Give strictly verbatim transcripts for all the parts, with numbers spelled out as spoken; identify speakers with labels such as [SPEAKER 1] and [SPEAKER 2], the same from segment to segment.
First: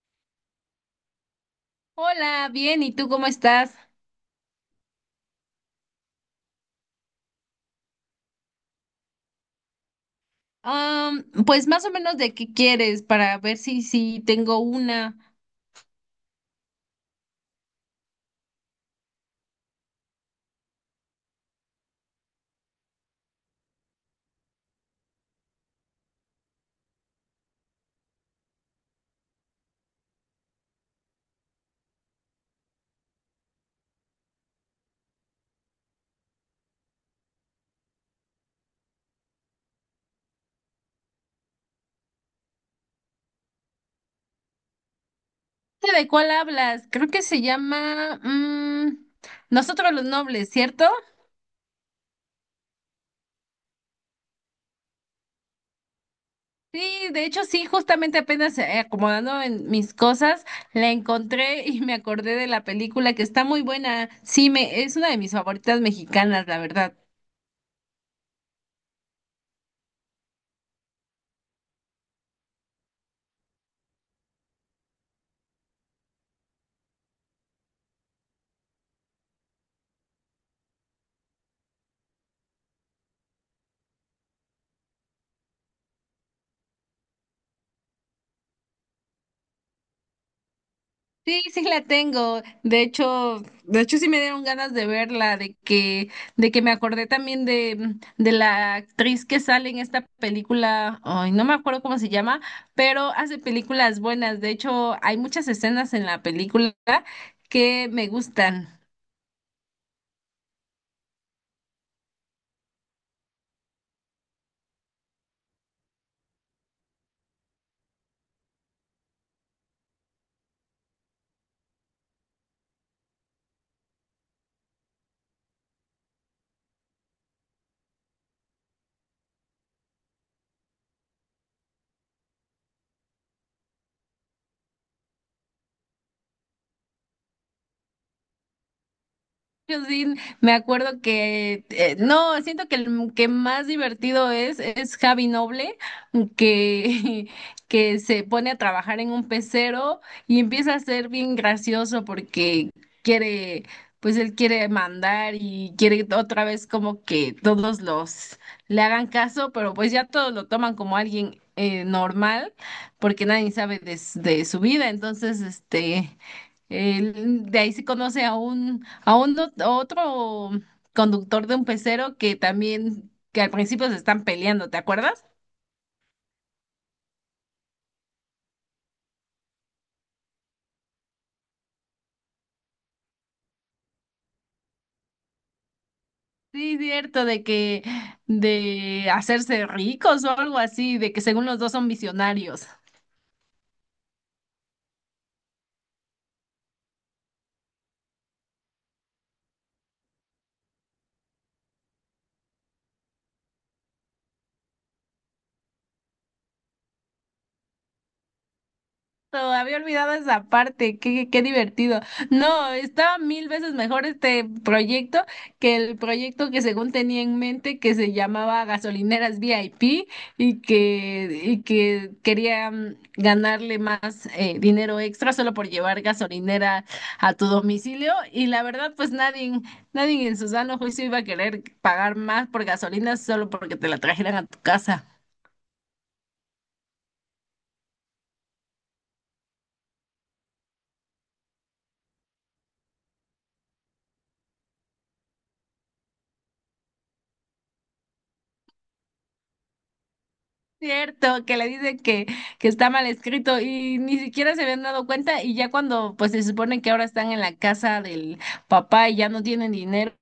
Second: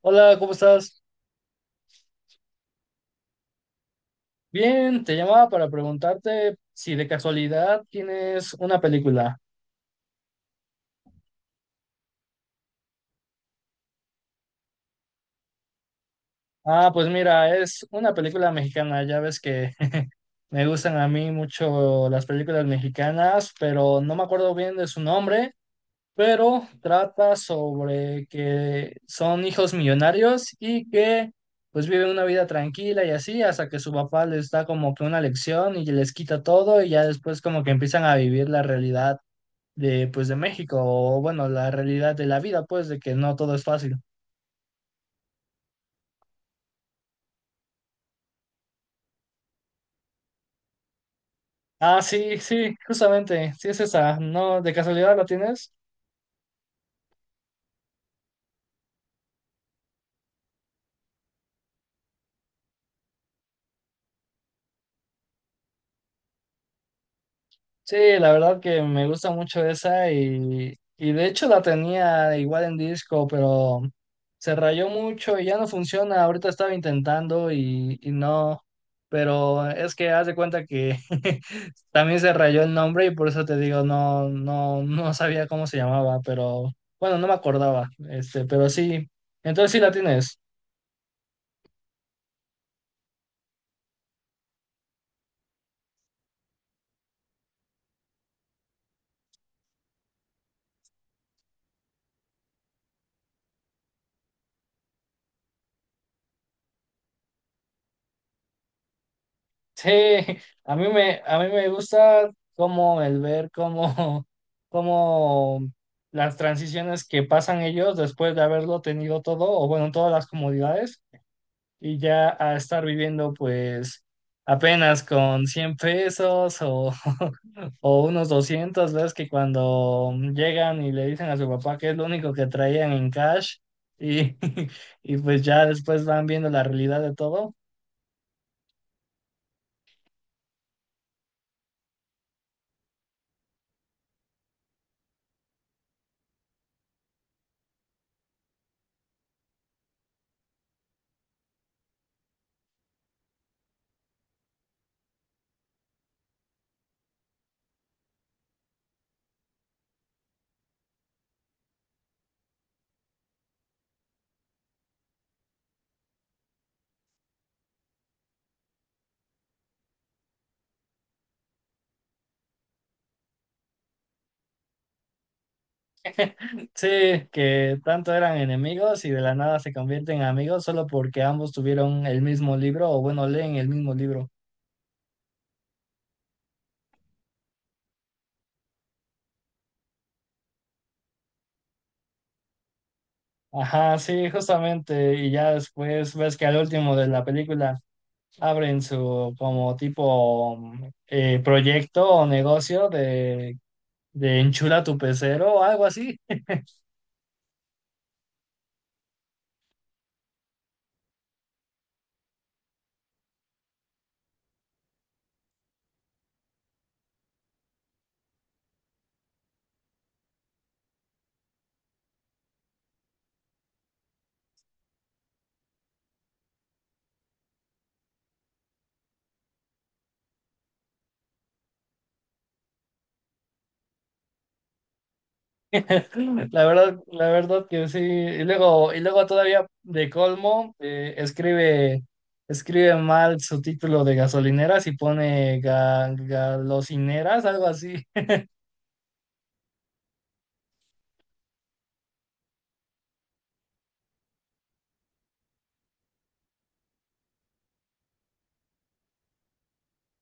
[SPEAKER 1] Hola, ¿cómo estás?
[SPEAKER 2] Hola, bien, ¿y tú cómo estás?
[SPEAKER 1] Bien, te llamaba para preguntarte si de casualidad tienes una película.
[SPEAKER 2] Am, pues más o menos de qué quieres para ver si si tengo una.
[SPEAKER 1] Ah, pues mira, es una película mexicana. Ya ves que me gustan a mí mucho las películas mexicanas, pero no me acuerdo bien de su nombre, pero trata sobre que son hijos millonarios y que pues viven una vida tranquila y así hasta que su papá les da como que una lección y les quita todo y ya después como que empiezan a vivir la realidad. De, pues, de México, o bueno, la realidad de la vida, pues, de que no todo es fácil.
[SPEAKER 2] ¿De cuál hablas? Creo que se llama mm, Nosotros los Nobles, ¿cierto?
[SPEAKER 1] Ah, sí, sí, justamente, sí es esa, ¿no? ¿De casualidad la tienes?
[SPEAKER 2] Sí, de hecho sí, justamente apenas eh, acomodando en mis cosas la encontré y me acordé de la película que está muy buena. Sí, me es una de mis favoritas mexicanas, la verdad.
[SPEAKER 1] Sí, la verdad que me gusta mucho esa y, y de hecho la tenía igual en disco, pero se rayó mucho y ya no funciona. Ahorita estaba intentando y, y no, pero es que haz de cuenta que también se rayó el nombre y por eso te digo, no, no, no sabía cómo se llamaba, pero bueno, no me acordaba, este, pero sí, entonces sí la tienes.
[SPEAKER 2] Sí, sí la tengo. De hecho, de hecho sí me dieron ganas de verla, de que, de que me acordé también de, mm, de la actriz que sale en esta película, ay, no me acuerdo cómo se llama, pero hace películas buenas. De hecho, hay muchas escenas en la película que me gustan.
[SPEAKER 1] Sí, a mí me, a mí me gusta como el ver cómo, cómo las transiciones que pasan ellos después de haberlo tenido todo, o bueno, todas las comodidades, y ya a estar viviendo pues apenas con cien pesos o, o unos doscientos, ves que cuando llegan y le dicen a su papá que es lo único que traían en cash, y, y pues ya después van viendo la realidad de todo.
[SPEAKER 2] Yo sí, me acuerdo que, eh, no, siento que el que más divertido es, es Javi Noble, que, que se pone a trabajar en un pecero y empieza a ser bien gracioso porque quiere, pues él quiere mandar y quiere otra vez como que todos los le hagan caso, pero pues ya todos lo toman como alguien eh, normal porque nadie sabe de, s- de su vida, entonces este... Él- de ahí se conoce a un, a un ot- otro conductor de un pecero que también, que al principio se están peleando, ¿te acuerdas?
[SPEAKER 1] Sí, que tanto eran enemigos y de la nada se convierten en amigos solo porque ambos tuvieron el mismo libro o bueno, leen el mismo libro.
[SPEAKER 2] Sí, cierto, de que, de hacerse ricos o algo así, de que según los dos son visionarios.
[SPEAKER 1] Ajá, sí, justamente. Y ya después ves que al último de la película abren su como tipo mm, eh, proyecto o negocio de, de enchula tu pecero o algo así.
[SPEAKER 2] Exacto, había olvidado esa parte, qué, qué divertido. No, estaba mil veces mejor este proyecto que el proyecto que según tenía en mente que se llamaba Gasolineras V I P y que, y que quería mm, ganarle más eh, dinero extra solo por llevar gasolinera a tu domicilio. Y la verdad, pues nadie, nadie en su sano juicio iba a querer pagar más por gasolina solo porque te la trajeran a tu casa.
[SPEAKER 1] La verdad, la verdad que sí. Y luego, y luego todavía de colmo, eh, escribe, escribe mal su título de gasolineras y pone ga- galocineras, algo así.
[SPEAKER 2] Cierto, que le dice que, que está mal escrito y ni siquiera se habían dado cuenta, y ya cuando pues se supone que ahora están en la casa del papá y ya no tienen dinero,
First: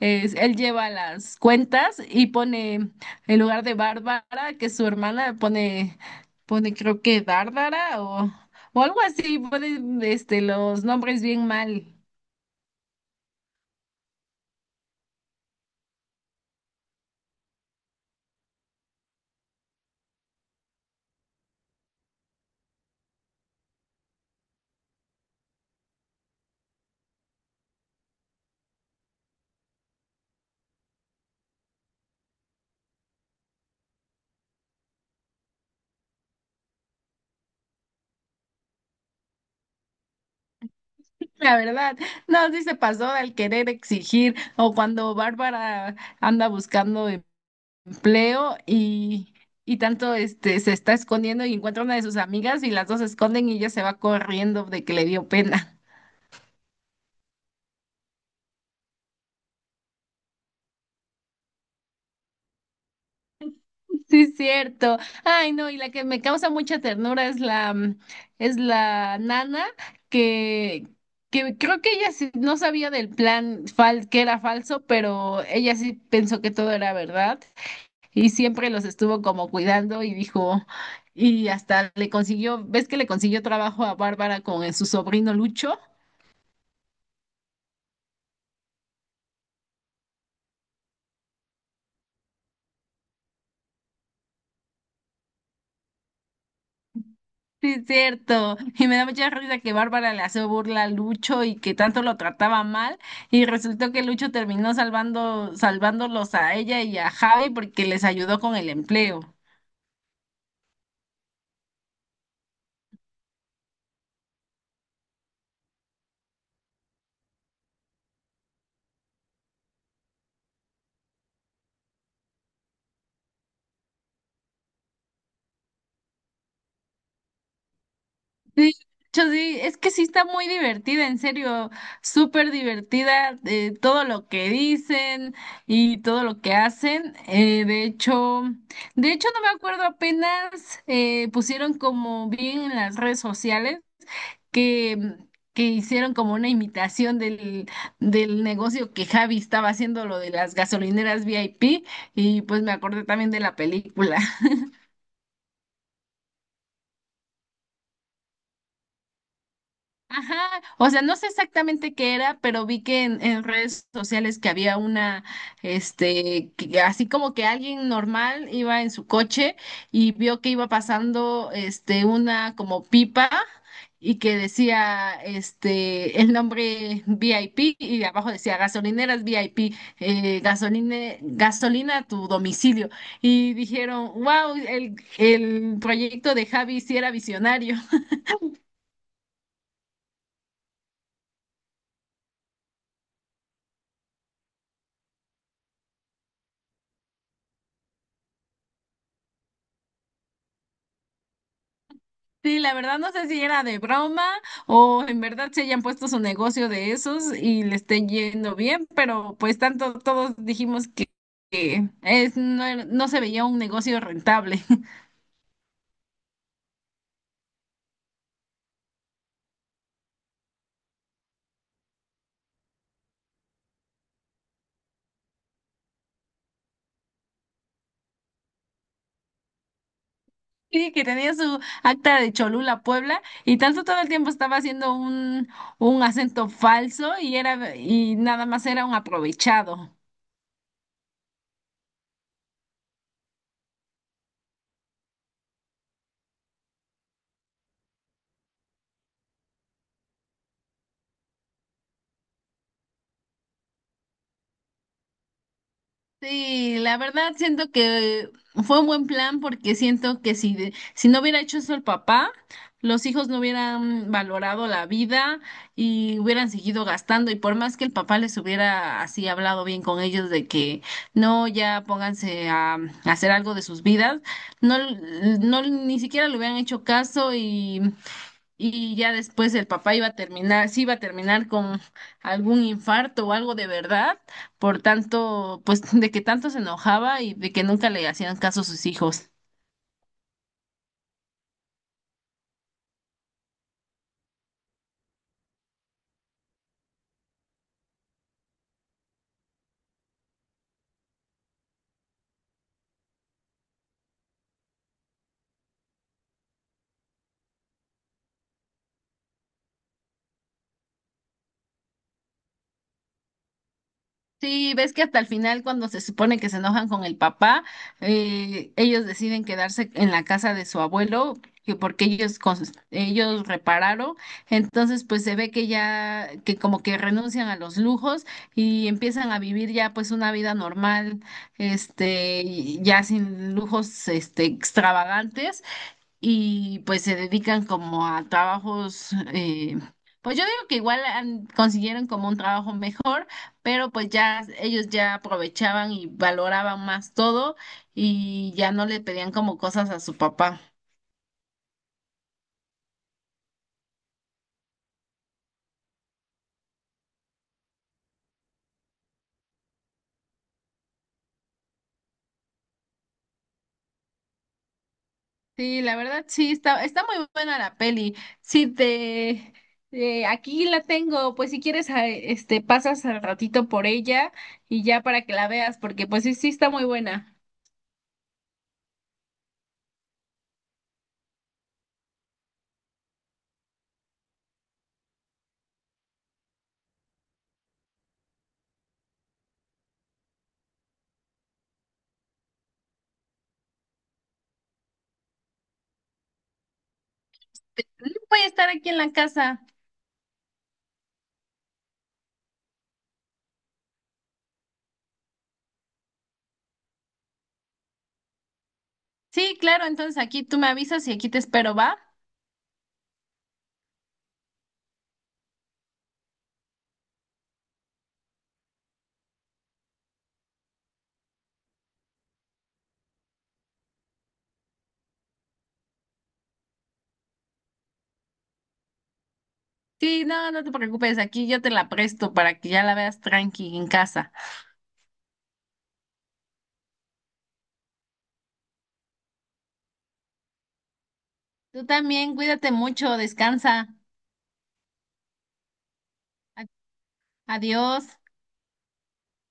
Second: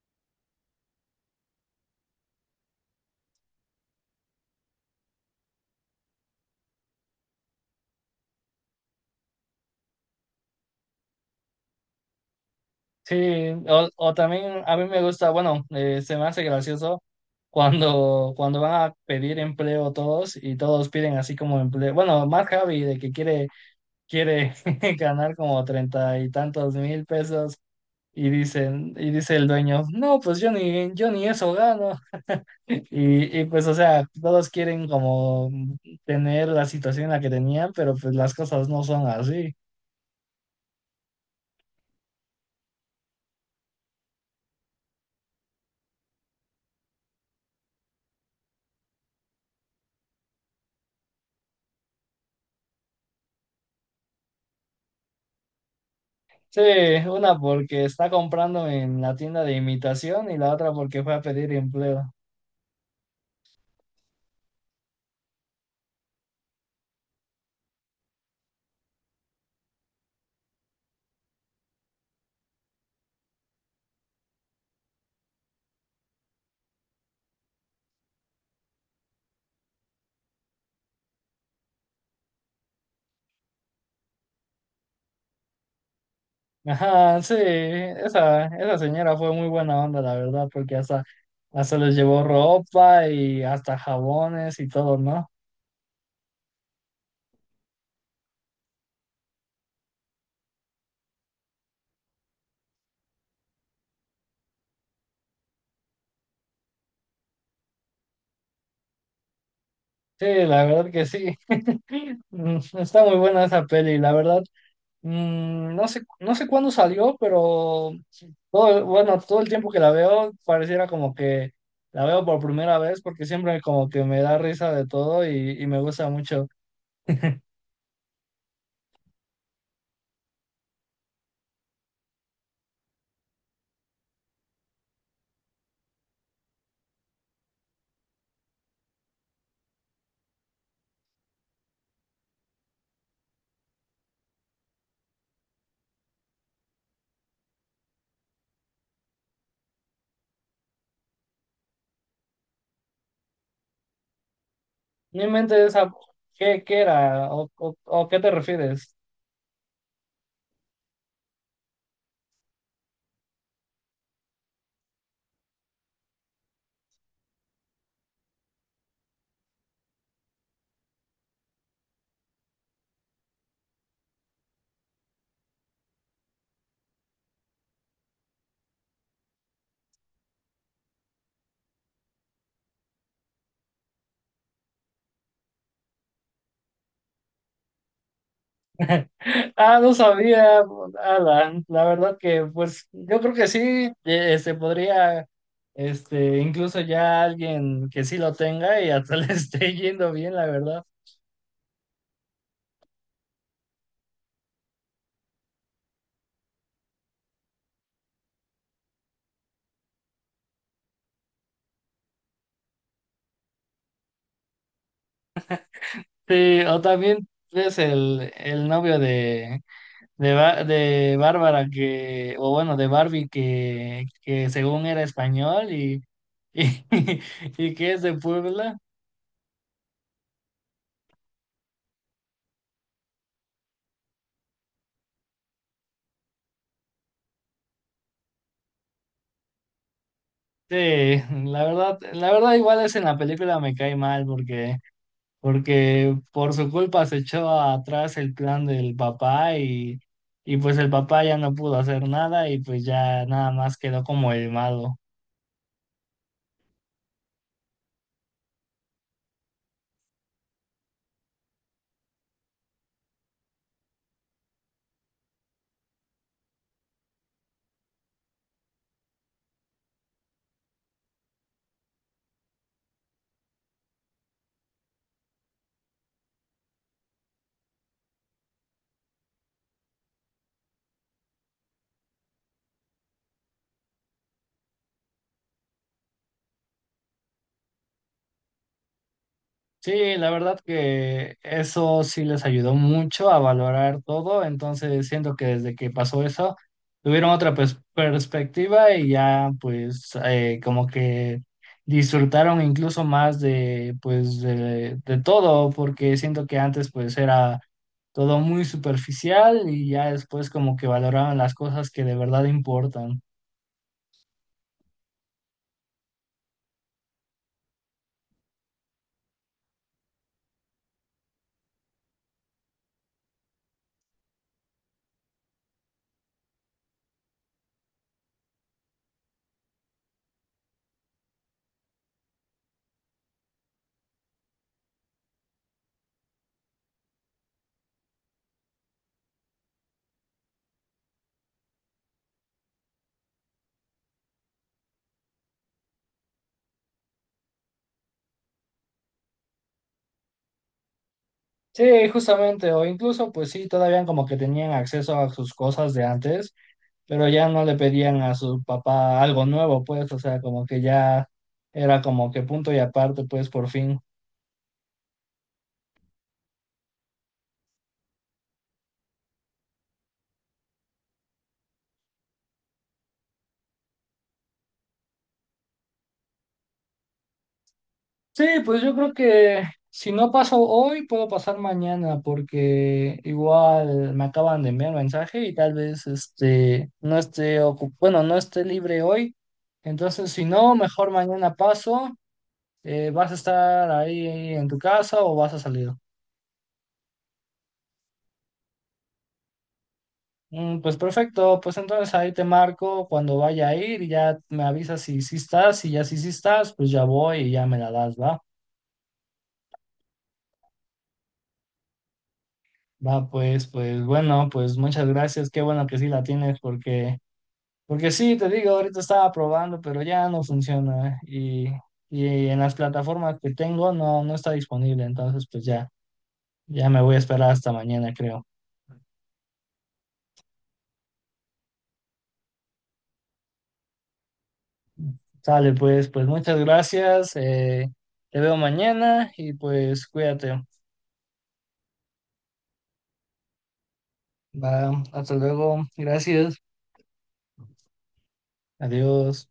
[SPEAKER 2] es- él lleva las cuentas y pone en lugar de Bárbara, que es su hermana, pone, pone creo que Dárdara o, o algo así, pone este, los nombres bien mal.
[SPEAKER 1] Sí, o, o también a mí me gusta, bueno, eh, se me hace gracioso cuando, cuando van a pedir empleo todos y todos piden así como empleo. Bueno, más Javi de que quiere, quiere ganar como treinta y tantos mil pesos. Y dicen, y dice el dueño, no, pues yo ni, yo ni eso gano. Y, y pues, o sea, todos quieren como tener la situación en la que tenían, pero pues las cosas no son así.
[SPEAKER 2] La verdad, no, sí se pasó al querer exigir o cuando Bárbara anda buscando Leo y, y tanto este se está escondiendo y encuentra una de sus amigas y las dos se esconden y ella se va corriendo de que le dio pena.
[SPEAKER 1] Sí, una porque está comprando en la tienda de imitación y la otra porque fue a pedir empleo.
[SPEAKER 2] Sí, es cierto. Ay, no, y la que me causa mucha ternura es la mm, es la nana que que creo que ella sí no sabía del plan fal que era falso, pero ella sí pensó que todo era verdad y siempre los estuvo como cuidando y dijo y hasta le consiguió, ¿ves que le consiguió trabajo a Bárbara con su sobrino Lucho?
[SPEAKER 1] Ajá, sí, esa, esa señora fue muy buena onda, la verdad, porque hasta, hasta les llevó ropa y hasta jabones y todo, ¿no?
[SPEAKER 2] Sí, es cierto. Y me da mucha risa que Bárbara le hace burla a Lucho y que tanto lo trataba mal. Y resultó que Lucho terminó salvando, salvándolos a ella y a Javi porque les ayudó con el empleo.
[SPEAKER 1] Sí, la verdad que sí. Mm, Está muy buena esa peli, la verdad. Mm, no sé, no sé cuándo salió, pero todo, el- bueno, todo el tiempo que la veo pareciera como que la veo por primera vez porque siempre como que me da risa de todo y, y me gusta mucho.
[SPEAKER 2] Sí, Lucho, sí, es que sí está muy divertida, en serio, súper divertida, eh, todo lo que dicen y todo lo que hacen. Eh, de hecho, de hecho no me acuerdo apenas eh, pusieron como bien en las redes sociales. que, que hicieron como una imitación del, del negocio que Javi estaba haciendo, lo de las gasolineras V I P, y pues me acordé también de la película.
[SPEAKER 1] Mi mente esa, ¿qué, qué era? ¿O, o, o qué te refieres?
[SPEAKER 2] Ajá, o sea, no sé exactamente qué era, pero vi que en, en redes sociales que había una, este, que- así como que alguien normal iba en su coche y vio que iba pasando, este, una como pipa y que decía, este, el nombre V I P y abajo decía gasolineras V I P, eh, gasoline- gasolina a tu domicilio. Y dijeron, wow, el, el proyecto de Javi sí era visionario.
[SPEAKER 1] Ah, no sabía, Alan. La verdad que, pues, yo creo que sí, eh, este, podría, este, incluso ya alguien que sí lo tenga y hasta le esté yendo bien, la verdad.
[SPEAKER 2] Sí, la verdad no sé si era de broma o en verdad se hayan puesto su negocio de esos y le estén yendo bien, pero pues tanto todos dijimos que, que es, no, era- no se veía un negocio rentable.
[SPEAKER 1] Sí, o también ves el, el novio de, de, Ba- de Bárbara que, o bueno, de Barbie que, que según era español y, y, y que es de Puebla.
[SPEAKER 2] Sí, que tenía su acta de Cholula, Puebla, y tanto todo el tiempo estaba haciendo un, un acento falso y era y nada más era un aprovechado.
[SPEAKER 1] Sí, la verdad, la verdad igual es en la película me cae mal porque, porque por su culpa se echó atrás el plan del papá y, y pues el papá ya no pudo hacer nada y pues ya nada más quedó como el malo.
[SPEAKER 2] Sí, la verdad siento que fue un buen plan porque siento que si, de- si no hubiera hecho eso el papá, los hijos no hubieran valorado la vida y hubieran seguido gastando, y por más que el papá les hubiera así hablado bien con ellos de que no, ya pónganse a, a hacer algo de sus vidas, no, no ni siquiera le hubieran hecho caso, y, y ya después el papá iba a terminar, sí iba a terminar con algún infarto o algo de verdad por tanto, pues de que tanto se enojaba y de que nunca le hacían caso a sus hijos.
[SPEAKER 1] Sí, la verdad que eso sí les ayudó mucho a valorar todo, entonces siento que desde que pasó eso tuvieron otra pers- perspectiva y ya pues eh, como que disfrutaron incluso más de pues de, de todo, porque siento que antes pues era todo muy superficial y ya después como que valoraban las cosas que de verdad importan.
[SPEAKER 2] Sí, ves que hasta el final, cuando se supone que se enojan con el papá, eh, ellos deciden quedarse en la casa de su abuelo, que porque ellos, cons- ellos repararon. Entonces, pues se ve que ya, que como que renuncian a los lujos y empiezan a vivir ya pues una vida normal, este, y ya sin lujos, este, extravagantes. Y pues se dedican como a trabajos, eh, pues yo digo que igual han- consiguieron como un trabajo mejor, pero pues ya ellos ya aprovechaban y valoraban más todo y ya no le pedían como cosas a su papá.
[SPEAKER 1] Sí, justamente, o incluso pues sí, todavía como que tenían acceso a sus cosas de antes, pero ya no le pedían a su papá algo nuevo, pues, o sea, como que ya era como que punto y aparte, pues, por fin.
[SPEAKER 2] Sí, la verdad sí, está, está muy buena la peli. Sí, te, eh, aquí la tengo, pues si quieres, a- este, pasas al ratito por ella y ya para que la veas, porque pues sí, sí está muy buena.
[SPEAKER 1] Sí, pues yo creo que si no paso hoy, puedo pasar mañana, porque igual me acaban de enviar mensaje y tal vez este no esté ocu- bueno, no esté libre hoy. Entonces, si no, mejor mañana paso. Eh, ¿vas a estar ahí en tu casa o vas a salir?
[SPEAKER 2] Voy a estar aquí en la casa.
[SPEAKER 1] Mm, Pues perfecto, pues entonces ahí te marco cuando vaya a ir y ya me avisas si sí estás y ya si sí estás, pues ya voy y ya me la das, ¿va?
[SPEAKER 2] Sí, claro, entonces aquí tú me avisas y aquí te espero, ¿va?
[SPEAKER 1] Va, pues, pues bueno, pues muchas gracias, qué bueno que sí la tienes porque, porque sí, te digo, ahorita estaba probando, pero ya no funciona y, y en las plataformas que tengo no, no está disponible, entonces pues ya, ya me voy a esperar hasta mañana, creo.
[SPEAKER 2] Sí, no, no te preocupes, aquí yo te la presto para que ya la veas tranqui en casa.
[SPEAKER 1] Sale, pues, pues muchas gracias, eh, te veo mañana y pues cuídate.
[SPEAKER 2] Tú también, cuídate mucho, descansa.
[SPEAKER 1] Va, hasta luego. Gracias.
[SPEAKER 2] A- Adiós.
[SPEAKER 1] Adiós.